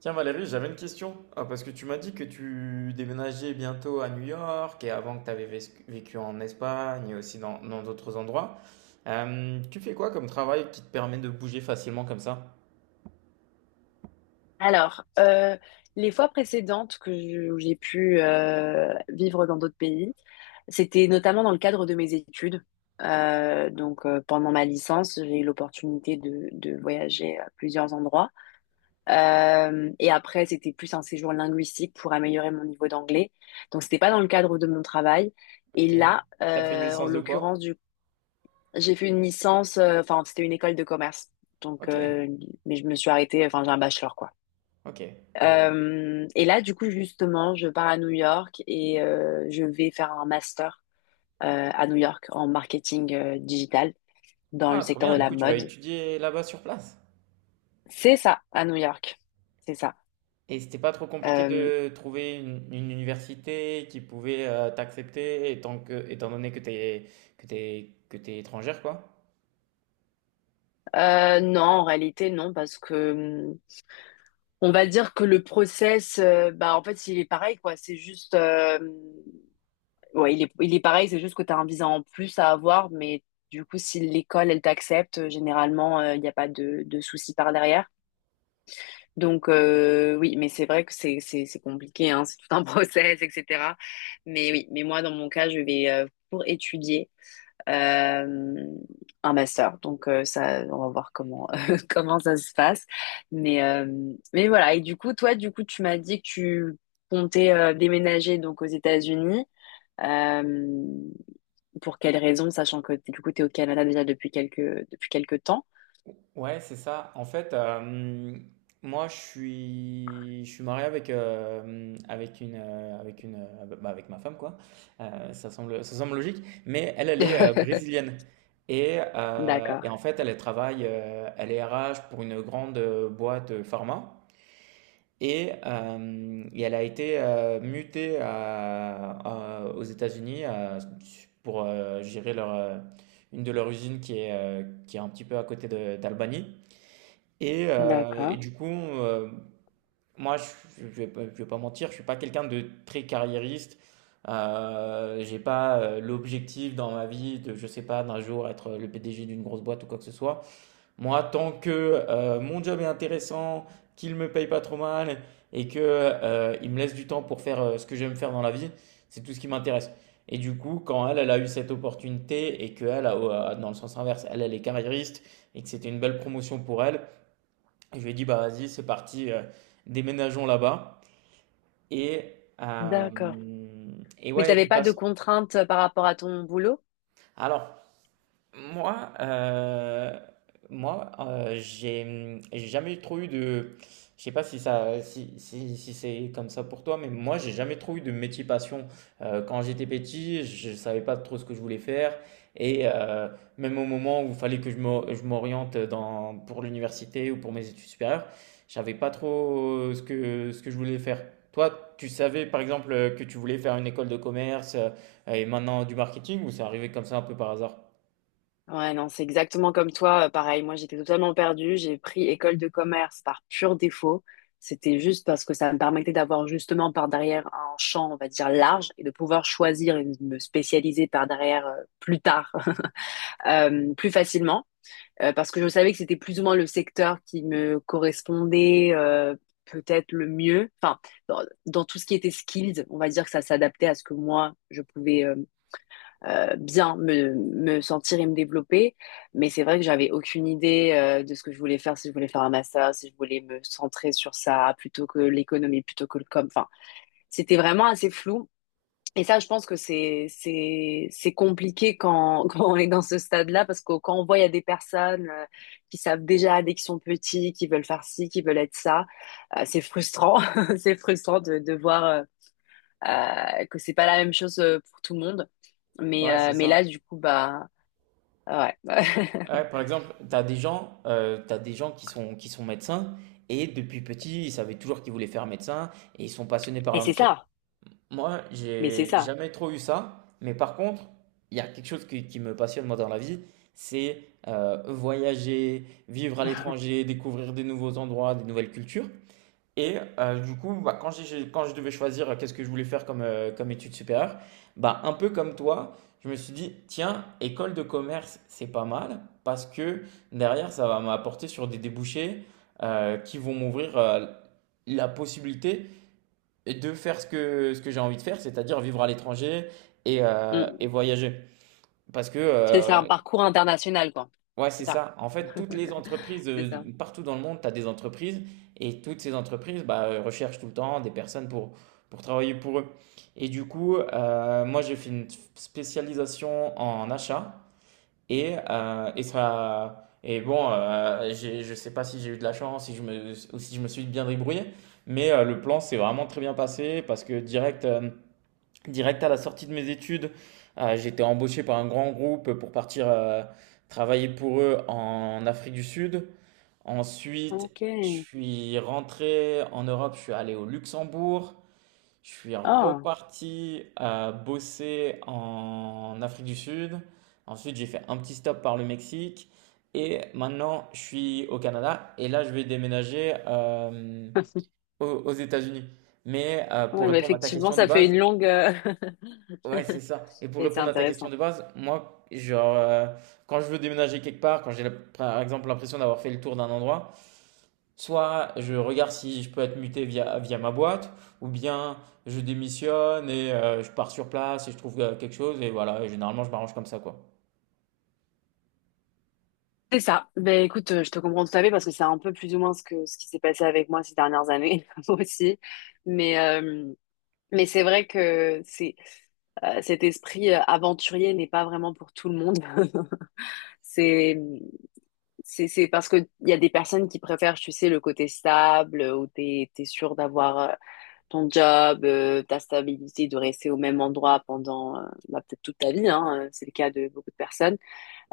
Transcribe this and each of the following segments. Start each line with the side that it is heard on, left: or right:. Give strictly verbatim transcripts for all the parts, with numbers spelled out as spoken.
right: Tiens Valérie, j'avais une question. Ah, parce que tu m'as dit que tu déménageais bientôt à New York et avant que tu avais vécu en Espagne et aussi dans dans d'autres endroits. Euh, tu fais quoi comme travail qui te permet de bouger facilement comme ça?
left: Alors, euh, les fois précédentes que je- où j'ai pu euh, vivre dans d'autres pays, c'était notamment dans le cadre de mes études. Euh, donc, euh, pendant ma licence, j'ai eu l'opportunité de, de voyager à plusieurs endroits. Euh, et après, c'était plus un séjour linguistique pour améliorer mon niveau d'anglais. Donc, c'était pas dans le cadre de mon travail.
right: Ok.
left: Et là,
right: T'as fait une
left: euh, en
right: licence de
left: l'occurrence,
right: quoi?
left: du... J'ai fait une licence. euh, Enfin, c'était une école de commerce. Donc,
right: Ok.
left: euh, mais je me suis arrêtée. Enfin, j'ai un bachelor, quoi.
right: Ok. Je vois.
left: Euh, et là, du coup, justement, je pars à New York et euh, je vais faire un master euh, à New York en marketing euh, digital dans le
right: Ah, trop
left: secteur
right: bien.
left: de
right: Du
left: la
right: coup, tu vas
left: mode.
right: étudier là-bas sur place.
left: C'est ça, à New York. C'est ça.
right: Et c'était pas trop compliqué
left: Euh,
right: de trouver une, une université qui pouvait euh, t'accepter étant que, étant donné que t'es que t'es que t'es étrangère, quoi.
left: euh, non, en réalité, non, parce que hum, on va dire que le process, euh, bah, en fait, il est pareil, quoi. C'est juste, euh, ouais, il est, il est pareil, c'est juste que tu as un visa en plus à avoir, mais du coup, si l'école, elle t'accepte, généralement, euh, il n'y a pas de, de souci par derrière. Donc euh, oui, mais c'est vrai que c'est c'est c'est compliqué, hein, c'est tout un process, et cetera. Mais oui, mais moi dans mon cas, je vais euh, pour étudier euh, un master. Donc euh, ça, on va voir comment comment ça se passe. Mais euh, mais voilà. Et du coup, toi, du coup, tu m'as dit que tu comptais euh, déménager donc aux États-Unis. Euh, pour quelles raisons, sachant que du coup, t'es au Canada déjà depuis quelques depuis quelques temps.
right: Ouais, c'est ça. En fait, euh, moi, je suis, je suis marié avec, euh, avec une, euh, avec une, euh, bah, avec ma femme, quoi. Euh, ça semble, ça semble logique. Mais elle, elle est euh, brésilienne. Et, euh,
left: D'accord,
right: et en fait, elle travaille, euh, elle est R H pour une grande euh, boîte euh, pharma. Et, euh, et elle a été euh, mutée à- à- aux États-Unis, euh, pour euh, gérer leur, euh, une de leurs usines qui est, euh, qui est un petit peu à côté de- d'Albany. Et, euh, et
left: d'accord,
right: du coup, euh, moi, je, je vais, pas je vais pas mentir, je suis pas quelqu'un de très carriériste. Euh, j'ai pas euh, l'objectif dans ma vie de, je sais pas, d'un jour être le P D G d'une grosse boîte ou quoi que ce soit. Moi, tant que euh, mon job est intéressant, qu'il me paye pas trop mal et que euh, il me laisse du temps pour faire euh, ce que j'aime faire dans la vie, c'est tout ce qui m'intéresse. Et du coup, quand elle, elle a eu cette opportunité et que elle, a- euh, dans le sens inverse, elle, elle est carriériste et que c'était une belle promotion pour elle. Et je lui ai dit, bah vas-y, c'est parti, euh, déménageons là-bas. Et, euh,
left: d'accord.
right: et
left: Mais
right: ouais, de
left: t'avais
right: toute
left: pas de
right: façon.
left: contraintes euh, par rapport à ton boulot?
right: Alors, Moi, euh, moi, euh, j'ai j'ai jamais trop eu de, je sais pas si ça, si, si, si c'est comme ça pour toi, mais moi, j'ai jamais trop eu de métier passion. Euh, quand j'étais petit, je savais pas trop ce que je voulais faire, et euh, même au moment où il fallait que je m'o- je m'oriente dans pour l'université ou pour mes études supérieures, je savais pas trop ce que ce que je voulais faire. Toi, tu savais par exemple que tu voulais faire une école de commerce, euh, et maintenant du marketing, ou c'est arrivé comme ça un peu par hasard?
left: Ouais, non, c'est exactement comme toi. euh, Pareil, moi, j'étais totalement perdue. J'ai pris école de commerce par pur défaut. C'était juste parce que ça me permettait d'avoir justement par derrière un champ, on va dire, large et de pouvoir choisir et me spécialiser par derrière euh, plus tard, euh, plus facilement. Euh, parce que je savais que c'était plus ou moins le secteur qui me correspondait euh, peut-être le mieux. Enfin, dans, dans tout ce qui était skills, on va dire que ça s'adaptait à ce que moi, je pouvais euh, euh, bien me, me sentir et me développer. Mais c'est vrai que j'avais aucune idée euh, de ce que je voulais faire, si je voulais faire un master, si je voulais me centrer sur ça plutôt que l'économie, plutôt que le com. Enfin, c'était vraiment assez flou. Et ça, je pense que c'est c'est c'est compliqué quand quand on est dans ce stade-là parce que quand on voit il y a des personnes euh, qui savent déjà dès qu'ils sont petits, qui veulent faire ci, qui veulent être ça, euh, c'est frustrant. C'est frustrant de de voir euh, euh, que c'est pas la même chose euh, pour tout le monde. Mais
right: Ouais, c'est
left: euh, mais là,
right: ça.
left: du coup, bah ouais.
right: Ouais, par exemple, tu as des gens, euh, t'as des gens qui sont, qui sont médecins et depuis petit, ils savaient toujours qu'ils voulaient faire médecin et ils sont passionnés par
left: Et
right: leur
left: c'est
right: métier.
left: ça.
right: Moi,
left: Mais c'est
right: j'ai
left: ça.
right: jamais trop eu ça, mais par contre, il y a quelque chose qui, qui me passionne moi dans la vie, c'est euh, voyager, vivre à l'étranger, découvrir des nouveaux endroits, des nouvelles cultures. Et euh, du coup, bah, quand j'ai- quand je devais choisir euh, qu'est-ce que je voulais faire comme, euh, comme études supérieures, bah, un peu comme toi, je me suis dit, tiens, école de commerce, c'est pas mal, parce que derrière, ça va m'apporter sur des débouchés euh, qui vont m'ouvrir, euh, la possibilité de faire ce que, ce que j'ai envie de faire, c'est-à-dire vivre à l'étranger et, euh, et
left: Mm.
right: voyager. Parce que
left: C'est c'est un
right: euh,
left: parcours international, quoi.
right: Ouais, c'est
left: C'est ça.
right: ça. En fait, toutes les entreprises,
left: C'est
right: euh,
left: ça.
right: de- partout dans le monde, tu as des entreprises et toutes ces entreprises bah, euh, recherchent tout le temps des personnes pour, pour travailler pour eux. Et du coup, euh, moi, j'ai fait une spécialisation en achat et, euh, et ça. Et bon, euh, j'ai- je sais pas si j'ai eu de la chance, si je me, ou si je me suis bien débrouillé, mais euh, le plan s'est vraiment très bien passé parce que direct. euh, direct à la sortie de mes études, euh, j'ai été embauché par un grand groupe pour partir euh, travailler pour eux en Afrique du Sud. Ensuite,
left: Ok.
right: je suis rentré en Europe, je suis allé au Luxembourg, je suis
left: Ah.
right: reparti euh, bosser en Afrique du Sud. Ensuite, j'ai fait un petit stop par le Mexique et maintenant je suis au Canada et là je vais déménager euh, aux aux États-Unis. Mais euh, pour
left: Ouais, bah
right: répondre à ta
left: effectivement,
right: question de
left: ça fait
right: base,
left: une longue. euh,
right: ouais, c'est ça. Et pour
left: Mais c'est
right: répondre à ta question
left: intéressant.
right: de base, moi, genre, euh, quand je veux déménager quelque part, quand j'ai la- par exemple l'impression d'avoir fait le tour d'un endroit, soit je regarde si je peux être muté via, via ma boîte, ou bien je démissionne et euh, je pars sur place et je trouve euh, quelque chose, et voilà, et généralement je m'arrange comme ça, quoi.
left: C'est ça. Ben écoute, euh, je te comprends tout à fait parce que c'est un peu plus ou moins ce que ce qui s'est passé avec moi ces dernières années moi aussi. Mais euh, mais c'est vrai que c'est euh, cet esprit euh, aventurier n'est pas vraiment pour tout le monde. C'est C'est, c'est parce que il y a des personnes qui préfèrent, tu sais, le côté stable, euh, où t'es, t'es sûr d'avoir euh, ton job, euh, ta stabilité, de rester au même endroit pendant, euh, bah, peut-être toute ta vie, hein, euh, c'est le cas de beaucoup de personnes.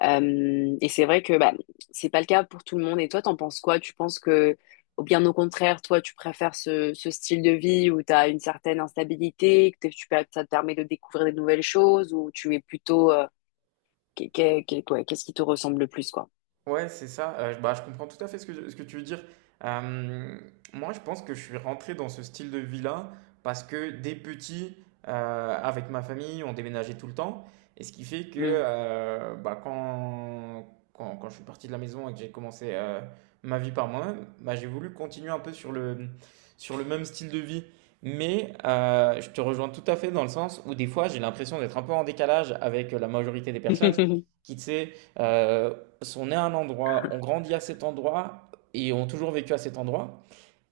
left: Euh, et c'est vrai que, bah, c'est pas le cas pour tout le monde. Et toi, t'en penses quoi? Tu penses que, ou bien au contraire, toi, tu préfères ce, ce style de vie où t'as une certaine instabilité, que t'es- tu, peux- ça te permet de découvrir des nouvelles choses, ou tu es plutôt, euh, Qu'est- qu'est- qu'est- ouais, Qu'est-ce qui te ressemble le plus, quoi?
right: Ouais, c'est ça. Heu, bah, je comprends tout à fait ce que ce que tu veux dire. Hem, moi, je pense que je suis rentré dans ce style de vie-là parce que dès petit, heu, avec ma famille, on déménageait tout le temps et ce qui fait que,
left: Hmm.
right: heu, bah, quand quand quand je suis parti de la maison et que j'ai commencé, heu, ma vie par moi-même, bah, j'ai voulu continuer un peu sur le, mmh, sur le même style de vie. Mais, heu, je te rejoins tout à fait dans le sens où des fois, j'ai l'impression d'être un peu en décalage avec, la majorité des personnes qui, tu sais, euh, sont est à un endroit, ont grandi à cet endroit et ont toujours vécu à cet endroit.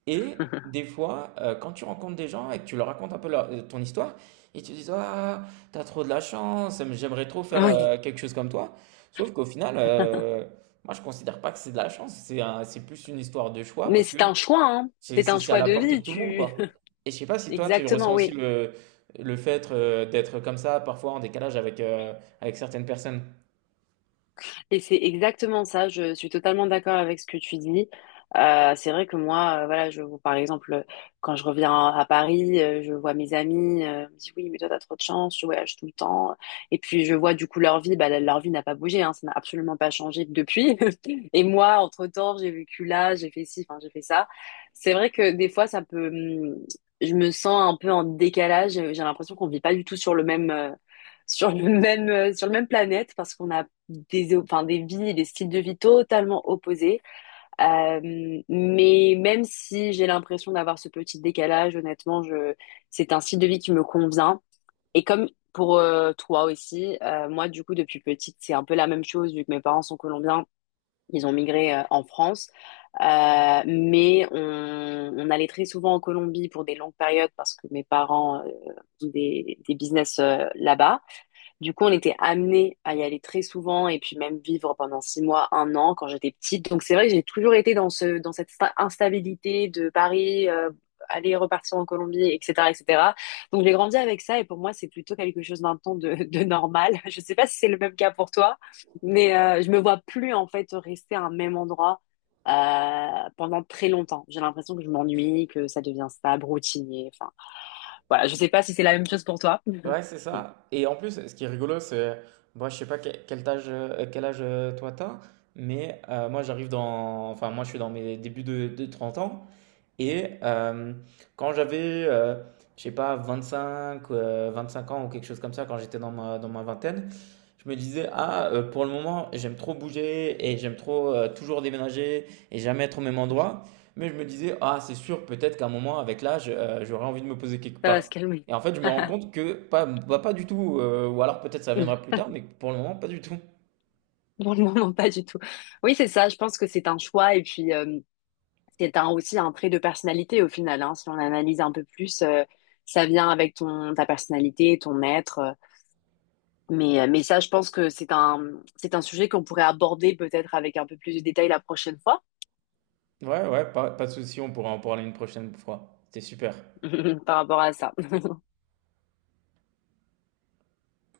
right: Et des fois, euh, quand tu rencontres des gens et que tu leur racontes un peu leur- euh, ton histoire, ils te disent, ah, t'as trop de la chance, mais j'aimerais trop faire
left: Oui.
right: euh, quelque chose comme toi. Sauf qu'au final, euh, moi je considère pas que c'est de la chance, c'est un- c'est plus une histoire de choix
left: Mais
right: parce que
left: c'est un choix, hein.
right: c'est
left: C'est
right: c'est-
left: un
right: c'est à
left: choix
right: la
left: de
right: portée de
left: vie,
right: tout le monde,
left: tu...
right: quoi. Et je sais pas si toi tu
left: Exactement,
right: ressens aussi
left: oui.
right: le, le fait euh, d'être comme ça, parfois en décalage avec, euh, avec certaines personnes.
left: Et c'est exactement ça, je suis totalement d'accord avec ce que tu dis. Euh, c'est vrai que moi, euh, voilà, je, par exemple, euh, quand je reviens à Paris, euh, je vois mes amis, euh, ils me disent oui, mais toi, t'as trop de chance, tu voyages tout le temps. Et puis, je vois du coup leur vie, bah, leur vie n'a pas bougé, hein, ça n'a absolument pas changé depuis. Et moi, entre-temps, j'ai vécu là, j'ai fait ci, enfin, j'ai fait ça. C'est vrai que des fois, ça peut, hum, je me sens un peu en décalage, j'ai l'impression qu'on vit pas du tout sur le même, euh, sur le même, euh, sur le même planète parce qu'on n'a des, enfin, des vies, des styles de vie totalement opposés. Euh, mais même si j'ai l'impression d'avoir ce petit décalage, honnêtement, je, c'est un style de vie qui me convient. Et comme pour euh, toi aussi, euh, moi, du coup, depuis petite, c'est un peu la même chose, vu que mes parents sont colombiens, ils ont migré euh, en France. Euh, mais on, on allait très souvent en Colombie pour des longues périodes parce que mes parents euh, ont des, des business euh, là-bas. Du coup, on était amené à y aller très souvent et puis même vivre pendant six mois, un an quand j'étais petite. Donc c'est vrai que j'ai toujours été dans ce, dans cette sta- instabilité de Paris, euh, aller repartir en Colombie, et cetera, et cetera. Donc j'ai grandi avec ça et pour moi c'est plutôt quelque chose maintenant de, de normal. Je sais pas si c'est le même cas pour toi, mais euh, je me vois plus en fait rester à un même endroit euh, pendant très longtemps. J'ai l'impression que je m'ennuie, que ça devient stable, routinier. Enfin voilà, je sais pas si c'est la même chose pour toi.
right: Ouais, c'est ça. Et en plus, ce qui est rigolo, c'est, moi, je sais pas que- quel âge, euh, quel âge euh, toi t'as, mais euh, moi, j'arrive dans, enfin, moi, je suis dans mes débuts de, de trente ans, et euh, quand j'avais, euh, je sais pas, vingt-cinq, euh, cinq ans ou quelque chose comme ça, quand j'étais dans ma, dans ma vingtaine, je me disais, ah, euh, pour le moment, j'aime trop bouger et j'aime trop euh, toujours déménager et jamais être au même endroit. Mais je me disais, ah, c'est sûr, peut-être qu'à un moment, avec l'âge, euh, j'aurais envie de me poser quelque
left: Ça va se
right: part.
left: calmer.
right: Et en fait, je me rends compte que pas, bah, pas du tout, euh, ou alors peut-être ça viendra plus tard, mais pour le moment, pas du tout.
left: Pour le moment, pas du tout. Oui, c'est ça. Je pense que c'est un choix et puis euh, c'est un, aussi un trait de personnalité au final, hein. Si on analyse un peu plus, euh, ça vient avec ton ta personnalité, ton être. euh. Mais euh, mais ça, je pense que c'est un c'est un sujet qu'on pourrait aborder peut-être avec un peu plus de détails la prochaine fois
right: Ouais, ouais, pas, pas de souci, on pourra en parler une prochaine fois. C'était super.
left: par rapport à ça.